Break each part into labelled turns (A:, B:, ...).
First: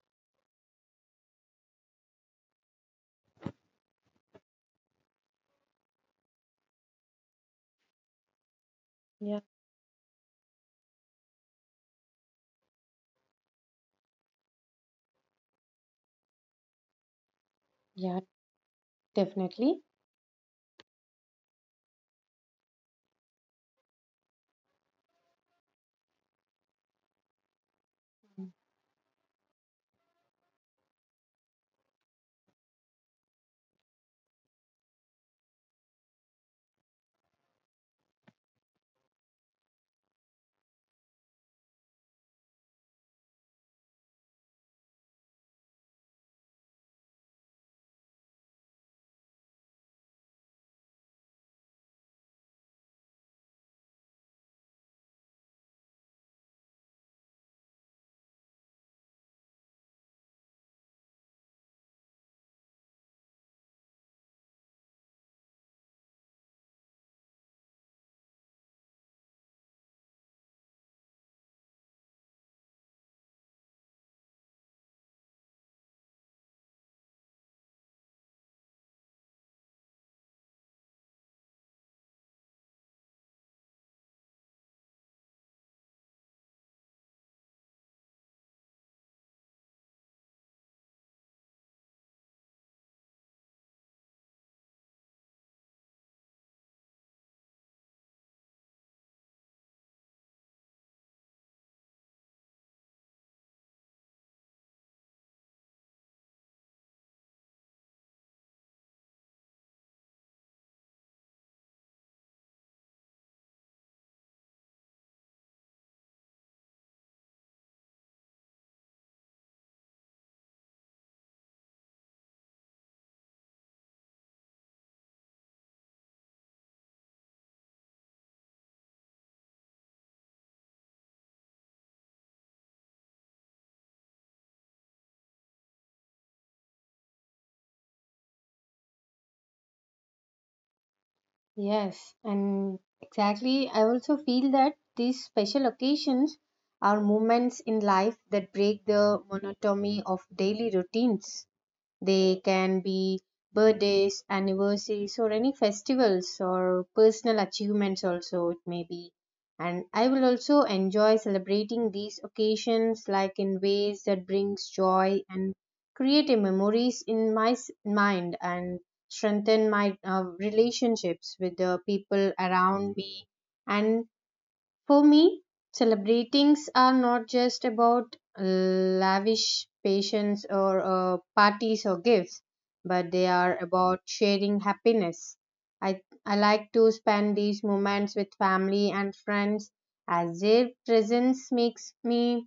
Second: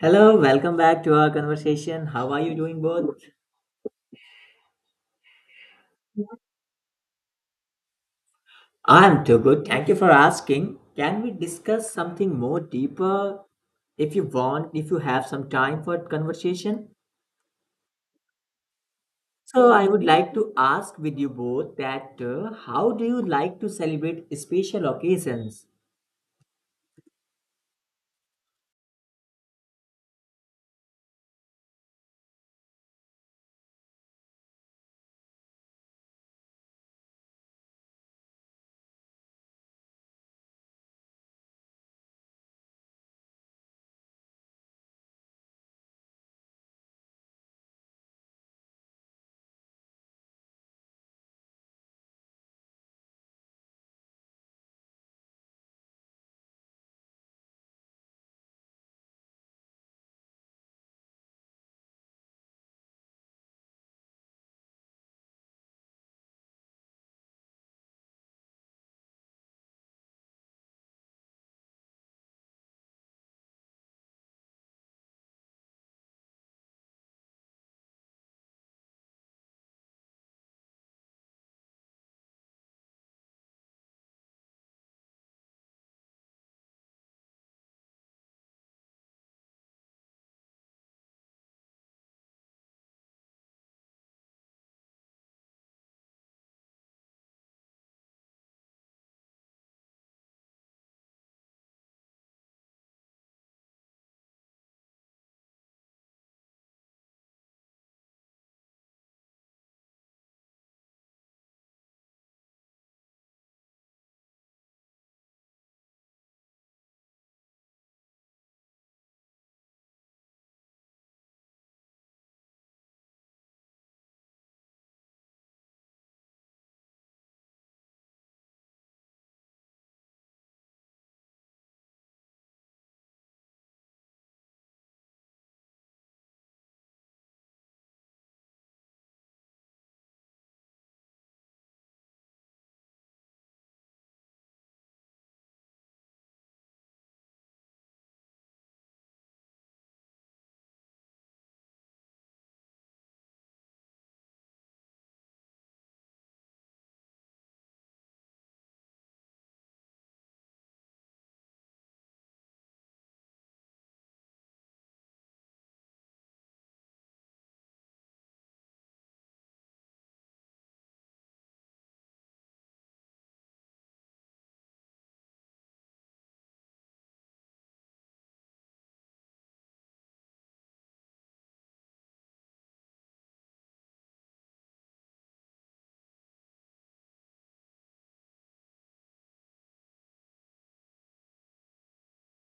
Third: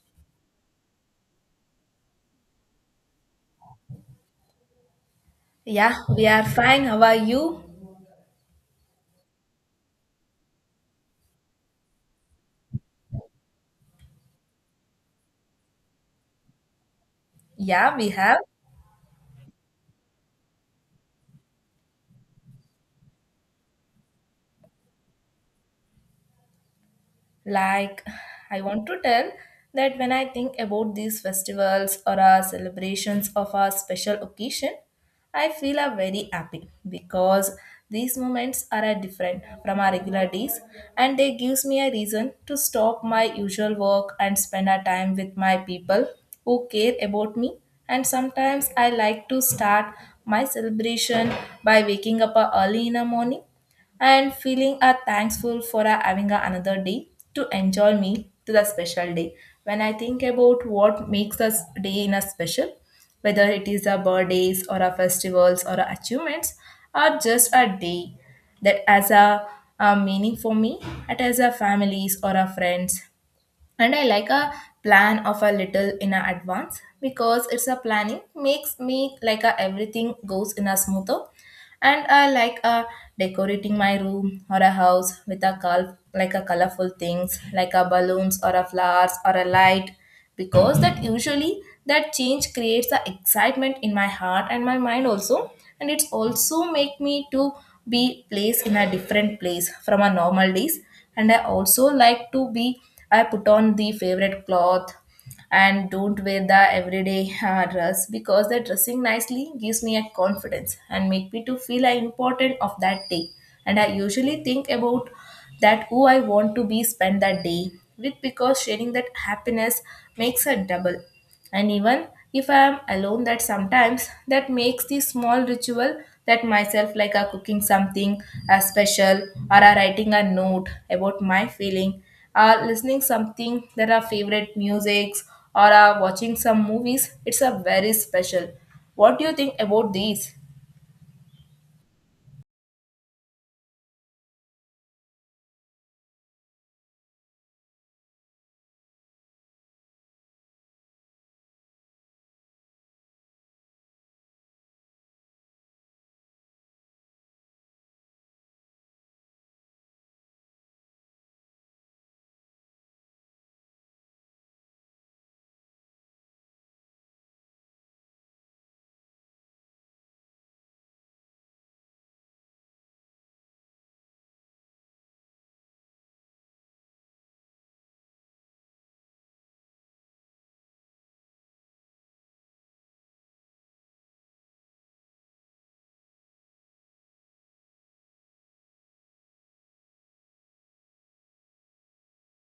A: Hello, welcome back to our conversation. How are you doing both?
B: Yeah, we are fine. How are you?
A: I'm too
C: Yeah,
A: good. Thank you for asking. Can we discuss something more deeper if you want, if you have some time for conversation?
B: Yeah, we
C: yeah,
B: have.
A: So,
C: definitely.
A: I would like to ask with you both that how do you like to celebrate special occasions?
B: Like,
C: Mm.
B: I want to tell that when I think about these festivals or our celebrations of our special occasion, I feel are very happy because these moments are a different from our regular days, and they gives me a reason to stop my usual work and spend a time with my people who care about me. And sometimes I like to start my celebration by waking up early in the morning and feeling are thankful for having a another day to enjoy me to the special day. When I think about what makes us day in a special, whether it is our birthdays or our festivals or our achievements, or just a day that has a meaning for me, it has a families or our friends. And I like a plan of a little in a advance because it's a planning makes me like a everything goes in a smoother. And I like decorating my room or a house with like a colorful things like a balloons or a flowers or a light because that usually that change creates the excitement in my heart and my mind also. And it's also make me to be placed in a different place from a normal days. And I also like to be, I put on the favorite cloth and don't wear the everyday dress because the dressing nicely gives me a confidence and make me to feel important of that day. And I usually think about that who I want to be spend that day with, because sharing that happiness makes a double. And even if I am alone that sometimes, that makes the small ritual that myself, like a cooking something a special, or a writing a note about my feeling, or listening something that are favorite musics, or are watching some movies. It's a very special. What do you think about these?
C: Yes, and exactly. I also feel that these special occasions are moments in life that break the monotony of daily routines. They can be birthdays, anniversaries, or any festivals or personal achievements, also, it may be. And I will also enjoy celebrating these occasions like in ways that brings joy and create a memories in my mind and strengthen my relationships with the people around me and for me, celebrations are not just about lavish patience or parties or gifts, but they are about sharing happiness. I like to spend these moments with family and friends as their presence makes me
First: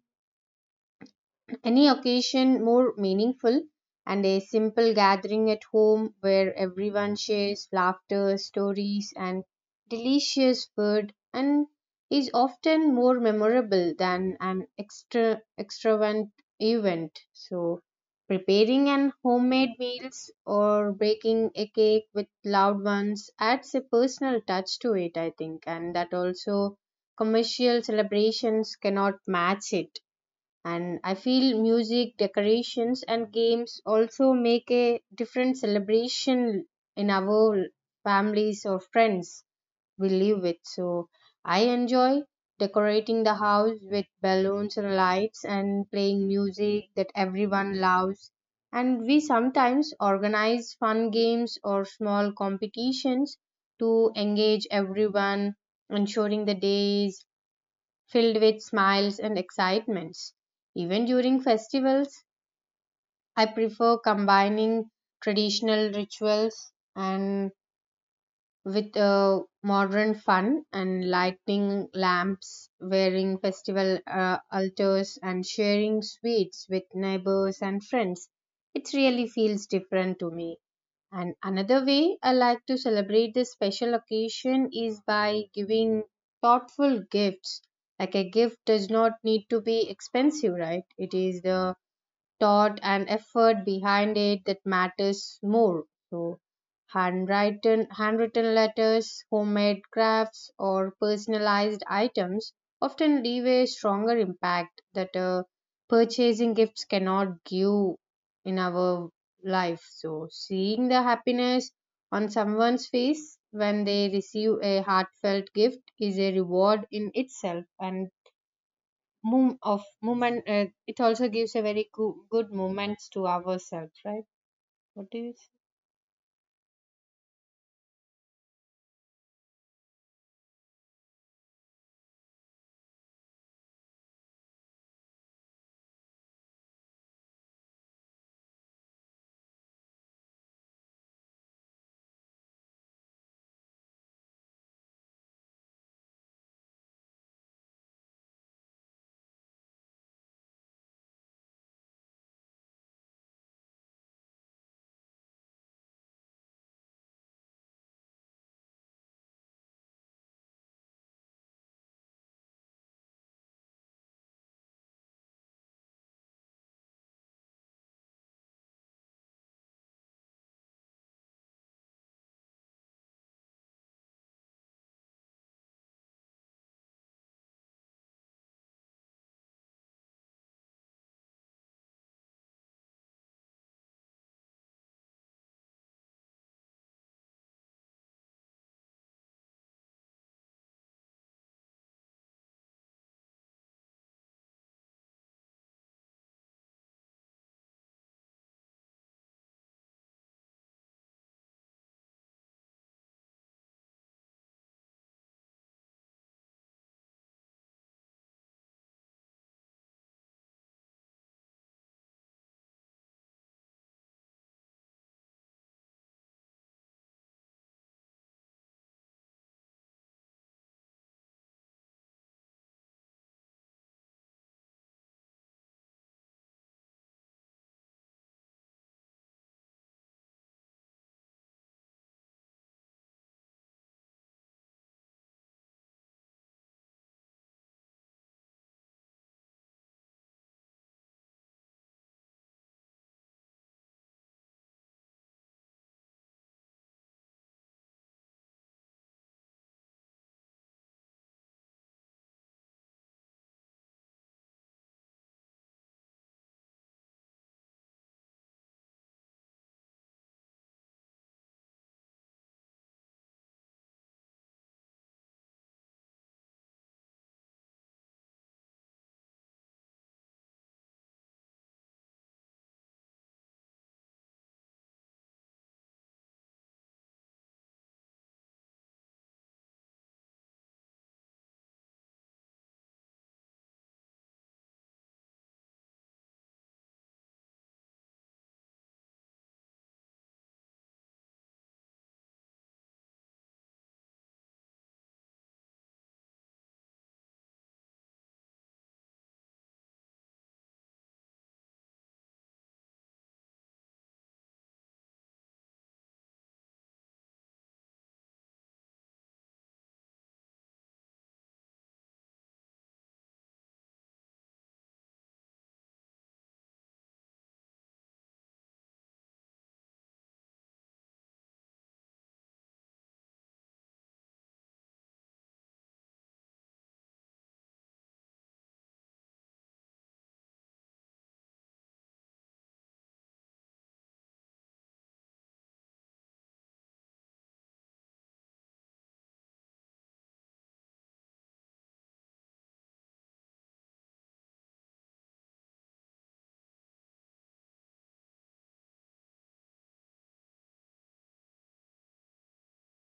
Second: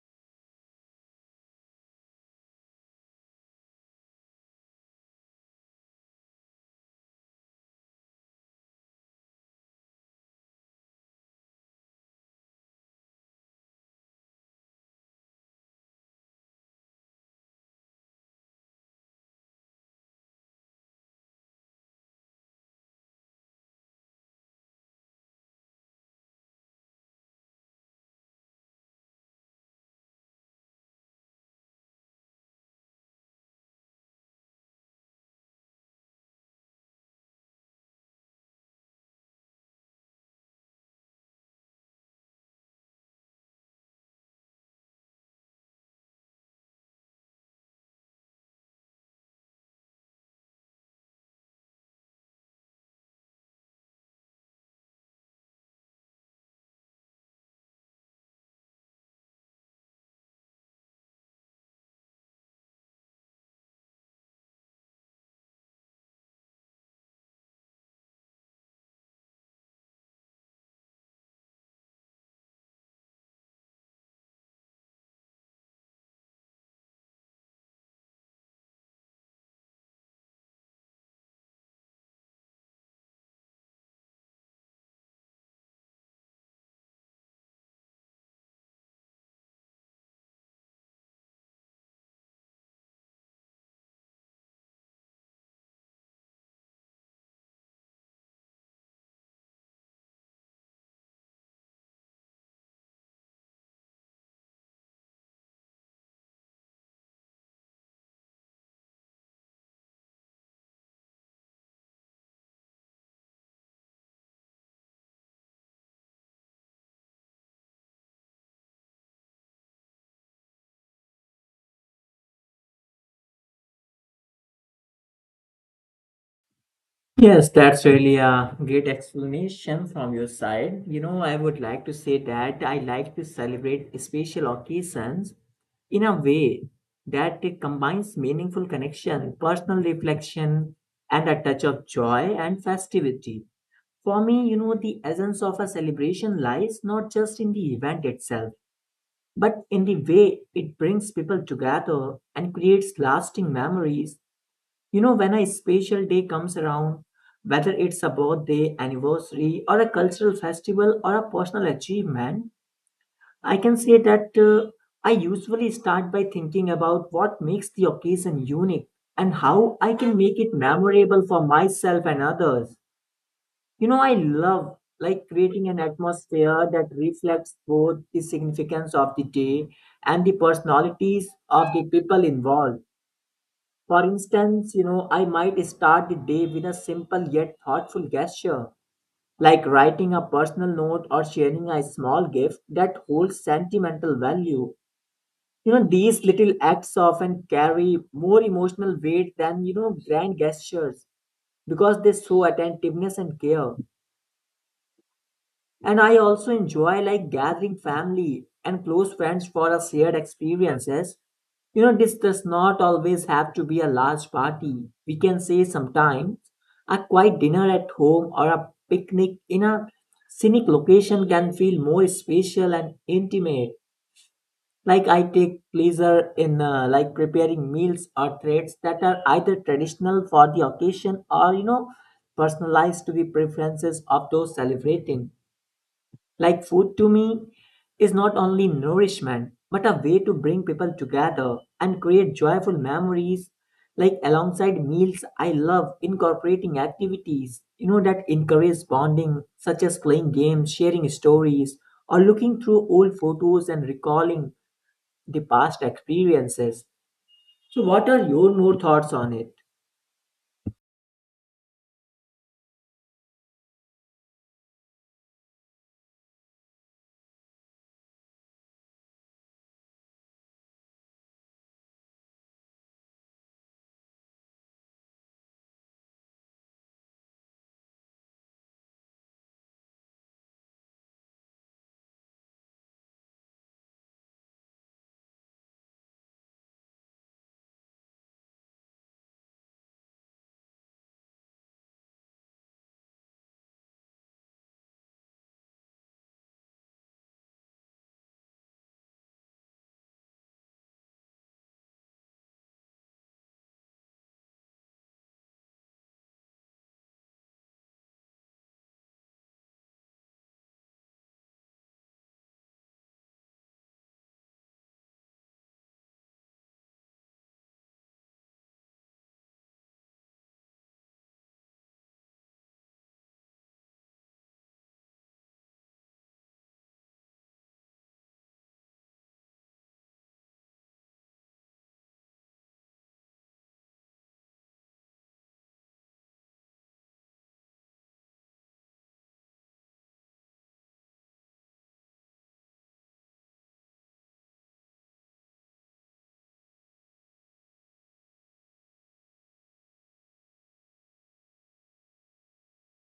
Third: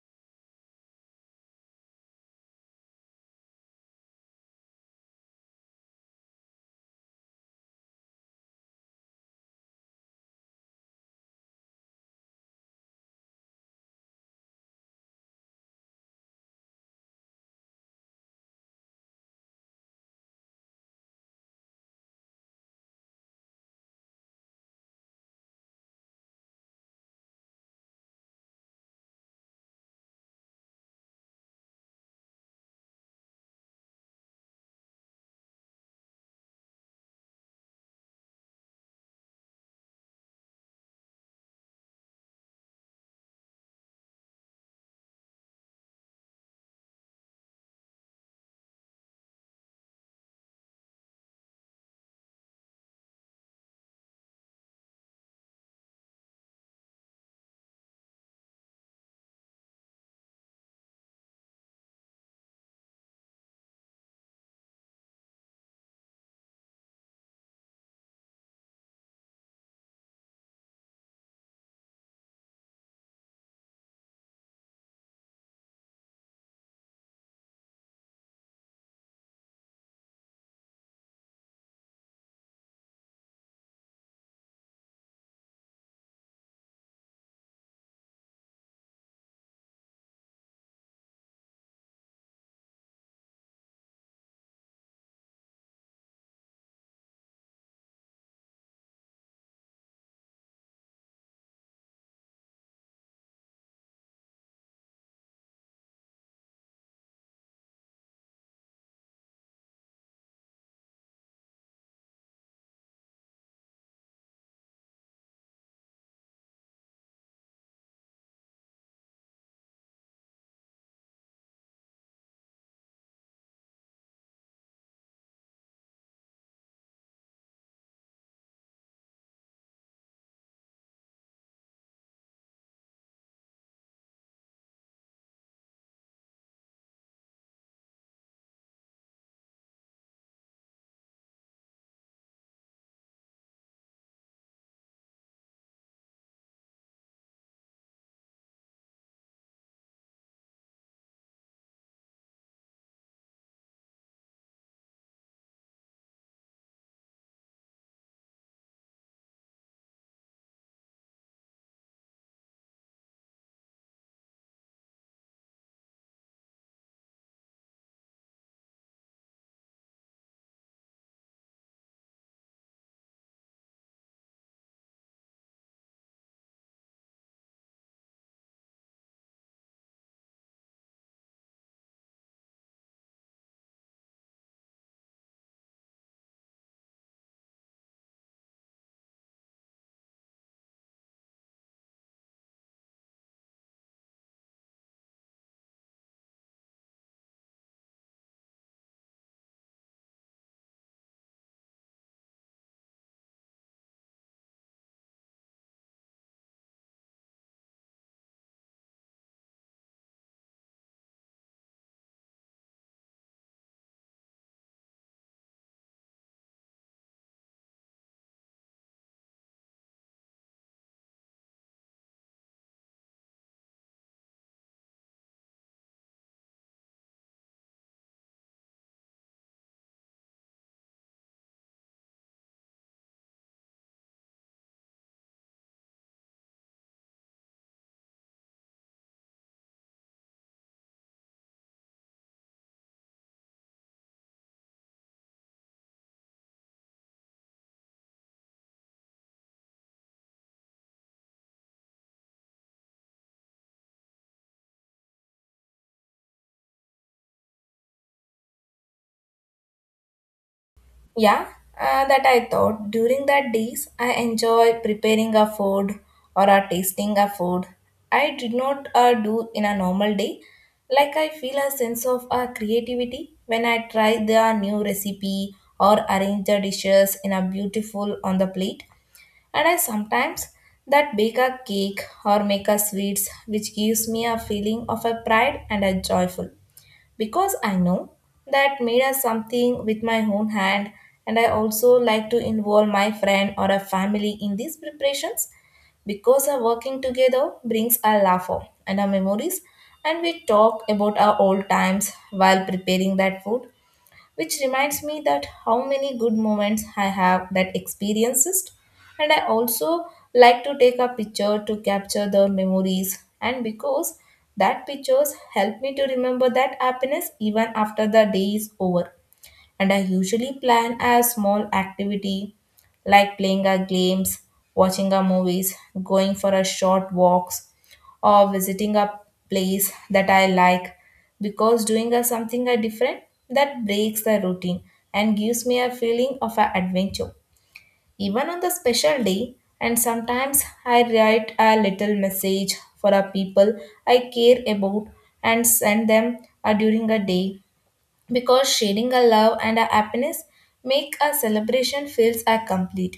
C: any occasion more meaningful and a simple gathering at home where everyone shares laughter, stories, and delicious food and is often more memorable than an extravagant event. So preparing an homemade meals or baking a cake with loved ones adds a personal touch to it, I think, and that also commercial celebrations cannot match it and I feel music decorations and games also make a different celebration in our families or friends we live with so I enjoy decorating the house with balloons and lights and playing music that everyone loves and we sometimes organize fun games or small competitions to engage everyone ensuring the day is filled with smiles and excitements. Even during festivals, I prefer combining traditional rituals and with modern fun and lighting lamps, wearing festival altars, and sharing sweets with neighbors and friends. It really feels different to me. And another way I like to celebrate this special occasion is by giving thoughtful gifts. Like a gift does not need to be expensive, right? It is the thought and effort behind it that matters more. So, handwritten letters, homemade crafts, or personalized items often leave a stronger impact that purchasing gifts cannot give in our life. So, seeing the happiness on someone's face when they receive a heartfelt gift is a reward in itself and move of movement it also gives a very good movements to ourselves, right? What do you say?
A: Yes, that's really a great explanation from your side. You know, I would like to say that I like to celebrate special occasions in a way that it combines meaningful connection, personal reflection, and a touch of joy and festivity. For me, you know, the essence of a celebration lies not just in the event itself, but in the way it brings people together and creates lasting memories. You know, when a special day comes around, whether it's a birthday, anniversary, or a cultural festival, or a personal achievement, I can say that I usually start by thinking about what makes the occasion unique and how I can make it memorable for myself and others. You know, I love like creating an atmosphere that reflects both the significance of the day and the personalities of the people involved. For instance, you know, I might start the day with a simple yet thoughtful gesture, like writing a personal note or sharing a small gift that holds sentimental value. You know, these little acts often carry more emotional weight than, you know, grand gestures because they show attentiveness and care. And I also enjoy like gathering family and close friends for a shared experiences. You know, this does not always have to be a large party. We can say sometimes a quiet dinner at home or a picnic in a scenic location can feel more special and intimate. Like I take pleasure in like preparing meals or treats that are either traditional for the occasion or you know personalized to the preferences of those celebrating. Like food to me is not only nourishment, but a way to bring people together and create joyful memories. Like alongside meals, I love incorporating activities, you know, that encourage bonding, such as playing games, sharing stories, or looking through old photos and recalling the past experiences. So, what are your more thoughts on it?
B: Yeah, that I thought. During that days, I enjoy preparing a food or a tasting a food. I did not do in a normal day. Like, I feel a sense of creativity when I try the new recipe or arrange the dishes in a beautiful on the plate. And I sometimes that bake a cake or make a sweets, which gives me a feeling of a pride and a joyful because I know that made us something with my own hand. And I also like to involve my friend or a family in these preparations because our working together brings our laughter and our memories. And we talk about our old times while preparing that food, which reminds me that how many good moments I have that experiences. And I also like to take a picture to capture the memories, and because that pictures help me to remember that happiness even after the day is over. And I usually plan a small activity like playing a games, watching a movies, going for a short walks, or visiting a place that I like, because doing a something a different that breaks the routine and gives me a feeling of an adventure even on the special day. And sometimes I write a little message for a people I care about and send them during a day because sharing our love and our happiness make our celebration feels are complete.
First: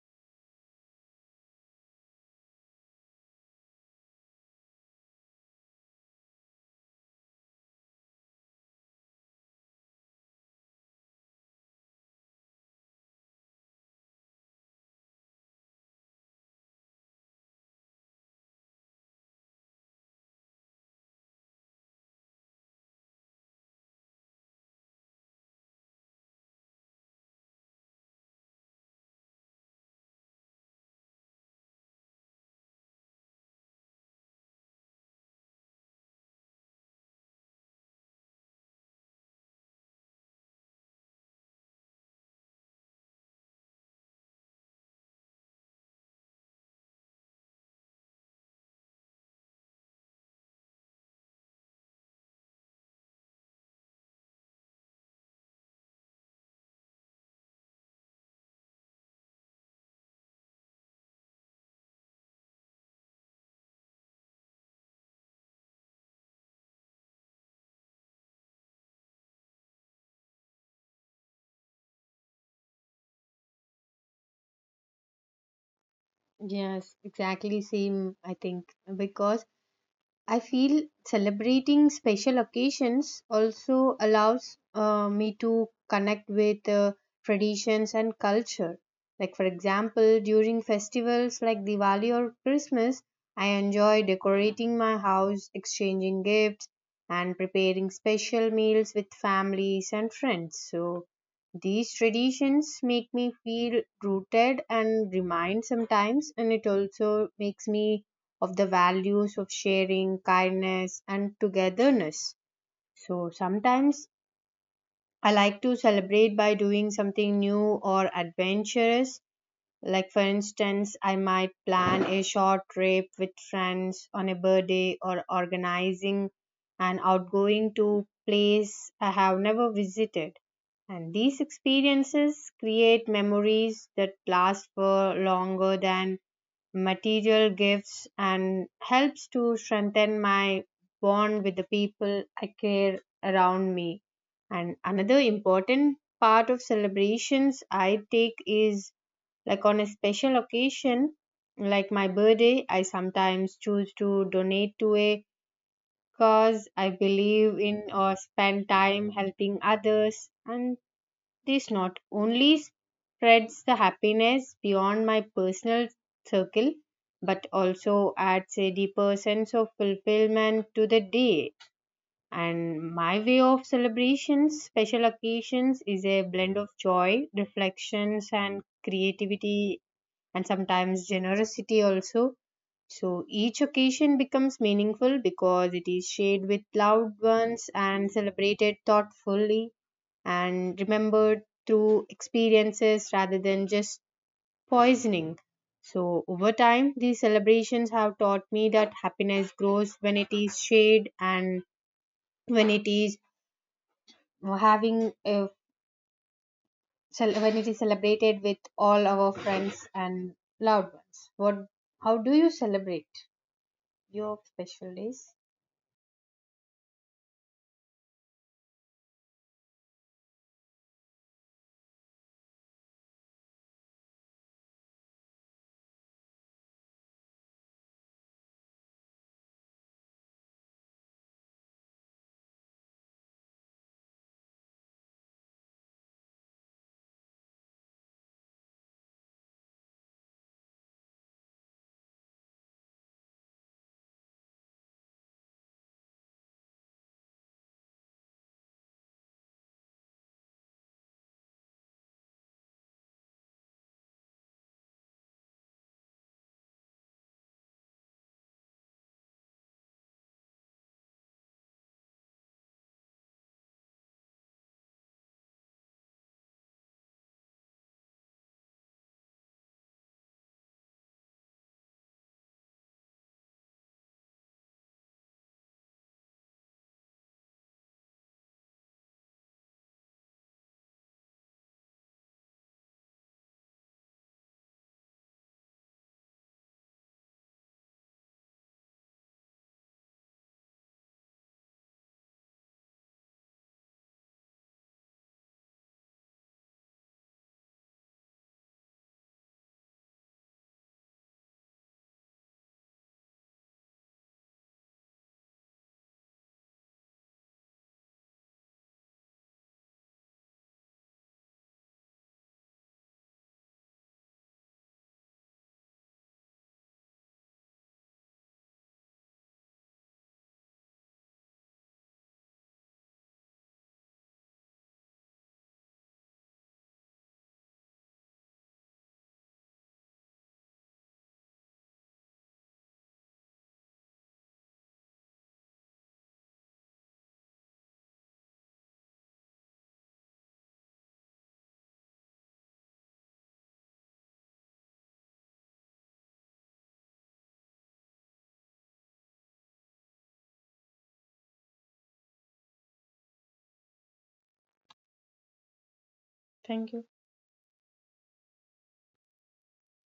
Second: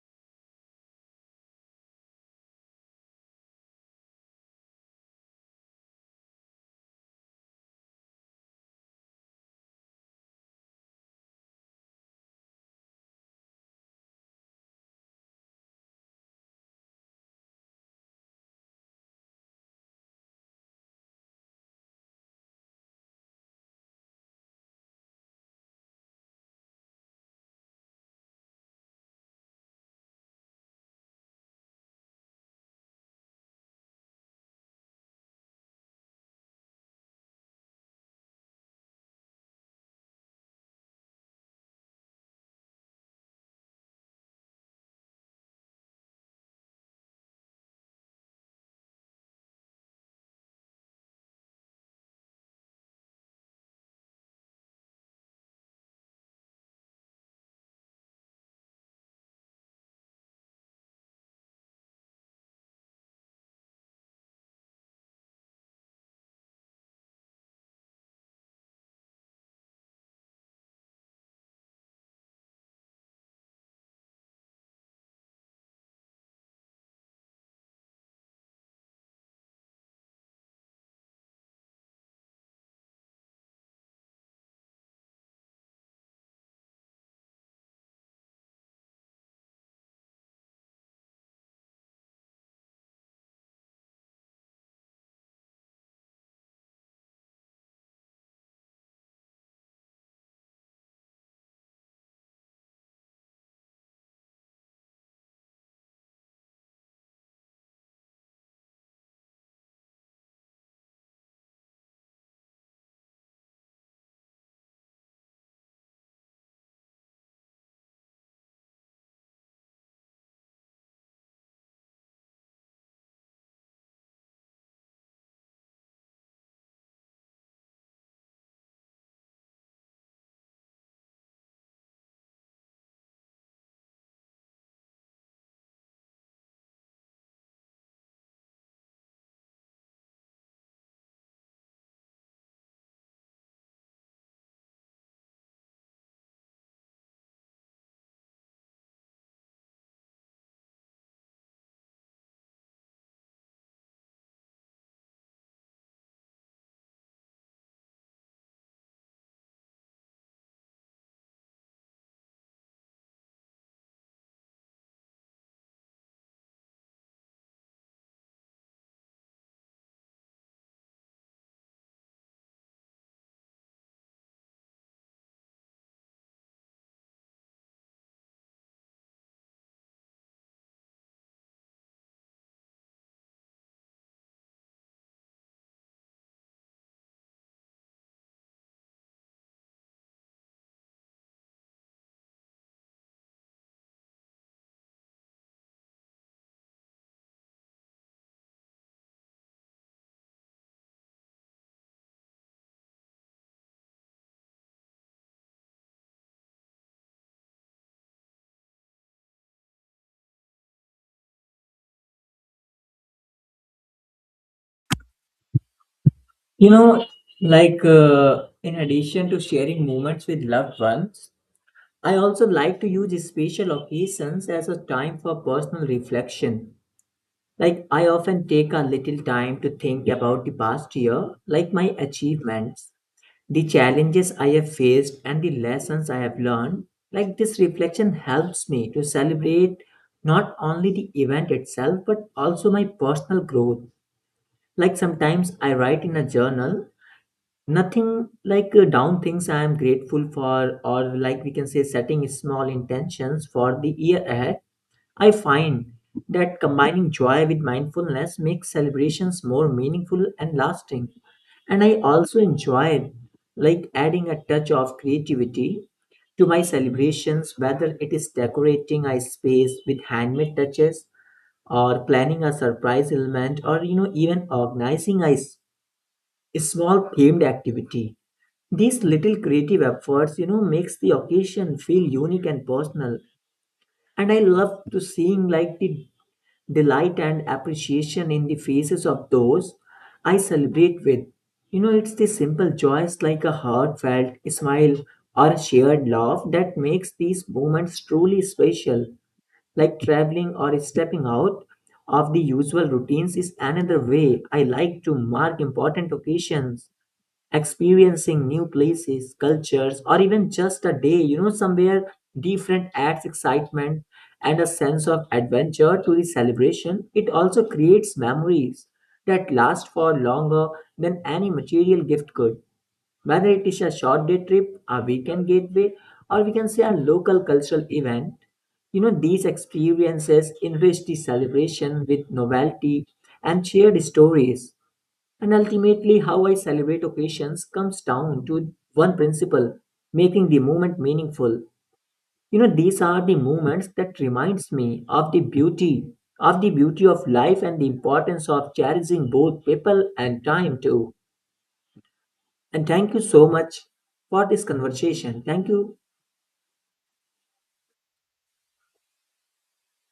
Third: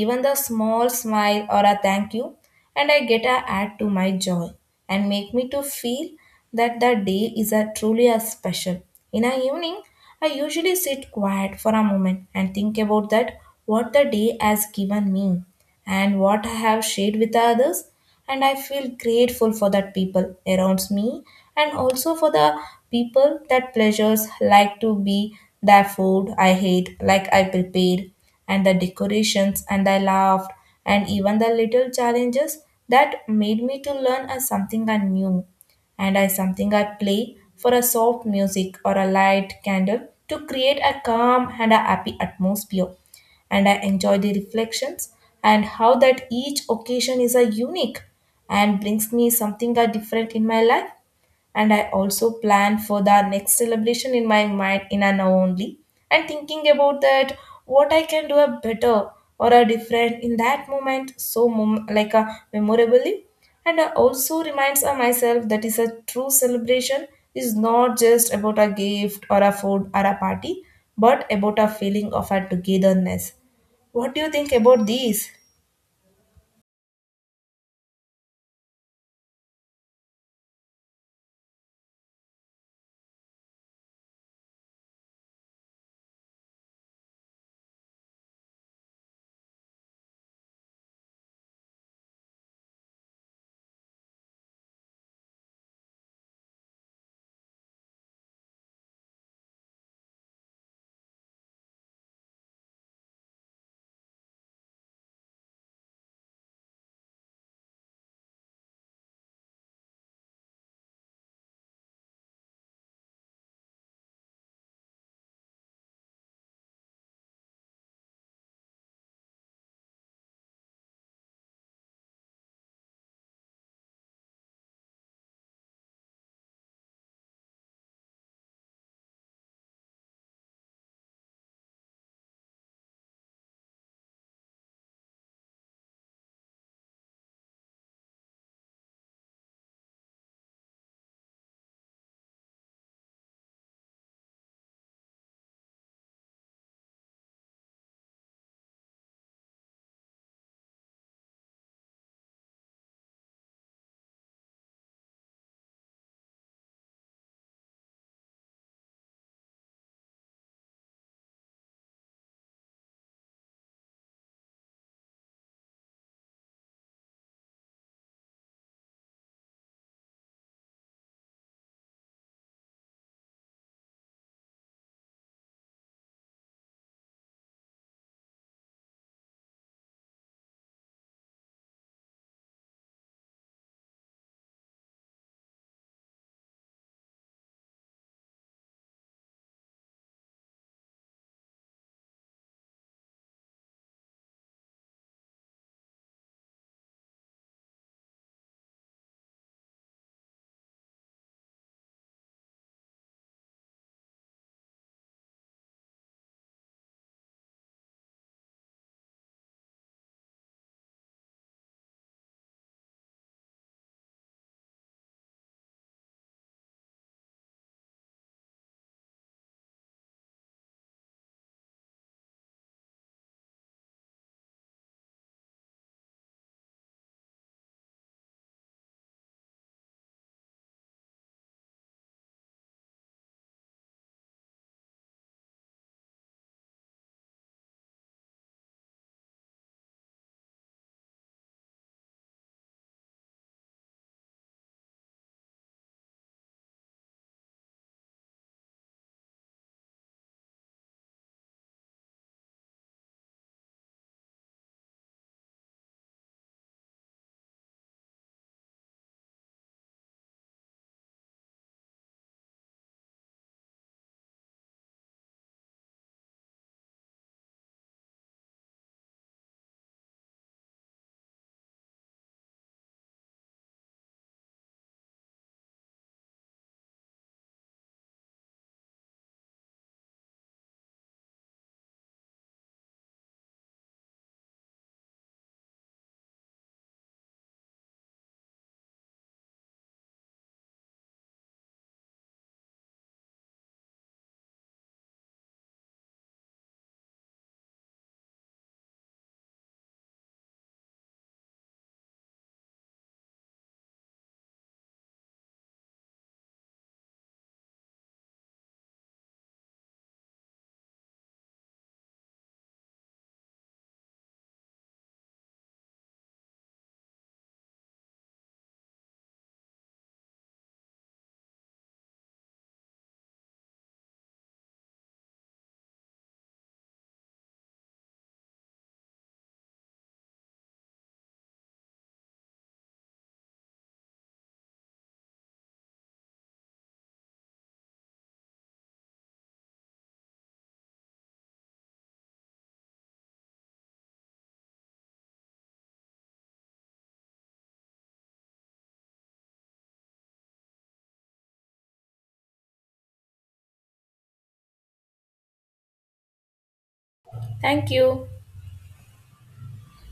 B: Even the small smile or a thank you, and I get a add to my joy and make me to feel that the day is a truly a special. In a evening, I usually sit quiet for a moment and think about that what the day has given me and what I have shared with the others. And I feel grateful for that people around me, and also for the people that pleasures like to be the food I hate, like I prepared, and the decorations and I laughed, and even the little challenges that made me to learn as something I knew. And I something I play for a soft music or a light candle to create a calm and a happy atmosphere. And I enjoy the reflections and how that each occasion is a unique and brings me something different in my life. And I also plan for the next celebration in my mind in an only, and thinking about that what I can do a better or a different in that moment, so like a memorably. And I also reminds of myself that is a true celebration is not just about a gift or a food or a party, but about a feeling of a togetherness. What do you think about these?
C: Yes, exactly same I think because I feel celebrating special occasions also allows me to connect with traditions and culture. Like, for example, during festivals like Diwali or Christmas, I enjoy decorating my house, exchanging gifts, and preparing special meals with families and friends. So, these traditions make me feel rooted and remind sometimes, and it also makes me of the values of sharing, kindness, and togetherness. So sometimes I like to celebrate by doing something new or adventurous. Like, for instance, I might plan a short trip with friends on a birthday or organizing an outgoing to place I have never visited. And these experiences create memories that last for longer than material gifts and helps to strengthen my bond with the people I care around me. And another important part of celebrations I take is like on a special occasion, like my birthday, I sometimes choose to donate to a cause I believe in or spend time helping others. And this not only spreads the happiness beyond my personal circle, but also adds a deeper sense of fulfillment to the day. And my way of celebrations, special occasions, is a blend of joy, reflections, and creativity, and sometimes generosity also. So each occasion becomes meaningful because it is shared with loved ones and celebrated thoughtfully and remembered through experiences rather than just poisoning. So, over time, these celebrations have taught me that happiness grows when it is shared and when it is having a when it is celebrated with all our friends and loved ones. What? How do you celebrate your special days?
A: You know, like in addition to sharing moments with loved ones, I also like to use special occasions as a time for personal reflection. Like, I often take a little time to think about the past year, like my achievements, the challenges I have faced, and the lessons I have learned. Like, this reflection helps me to celebrate not only the event itself, but also my personal growth. Like, sometimes I write in a journal nothing like down things I am grateful for, or like we can say setting small intentions for the year ahead. I find that combining joy with mindfulness makes celebrations more meaningful and lasting. And I also enjoyed like adding a touch of creativity to my celebrations, whether it is decorating a space with handmade touches or planning a surprise element, or you know, even organizing a small themed activity. These little creative efforts, you know, makes the occasion feel unique and personal. And I love to seeing like the delight and appreciation in the faces of those I celebrate with. You know, it's the simple joys like a heartfelt smile or a shared laugh that makes these moments truly special. Like traveling or stepping out of the usual routines is another way I like to mark important occasions, experiencing new places, cultures, or even just a day, you know, somewhere different adds excitement and a sense of adventure to the celebration. It also creates memories that last for longer than any material gift could. Whether it is a short day trip, a weekend gateway, or we can say a local cultural event, you know, these experiences enrich the celebration with novelty and shared stories. And ultimately, how I celebrate occasions comes down to one principle, making the moment meaningful. You know, these are the moments that reminds me of the beauty of life and the importance of cherishing both people and time too. And thank you so much for this conversation. Thank you.
C: Thank you.
B: Thank you.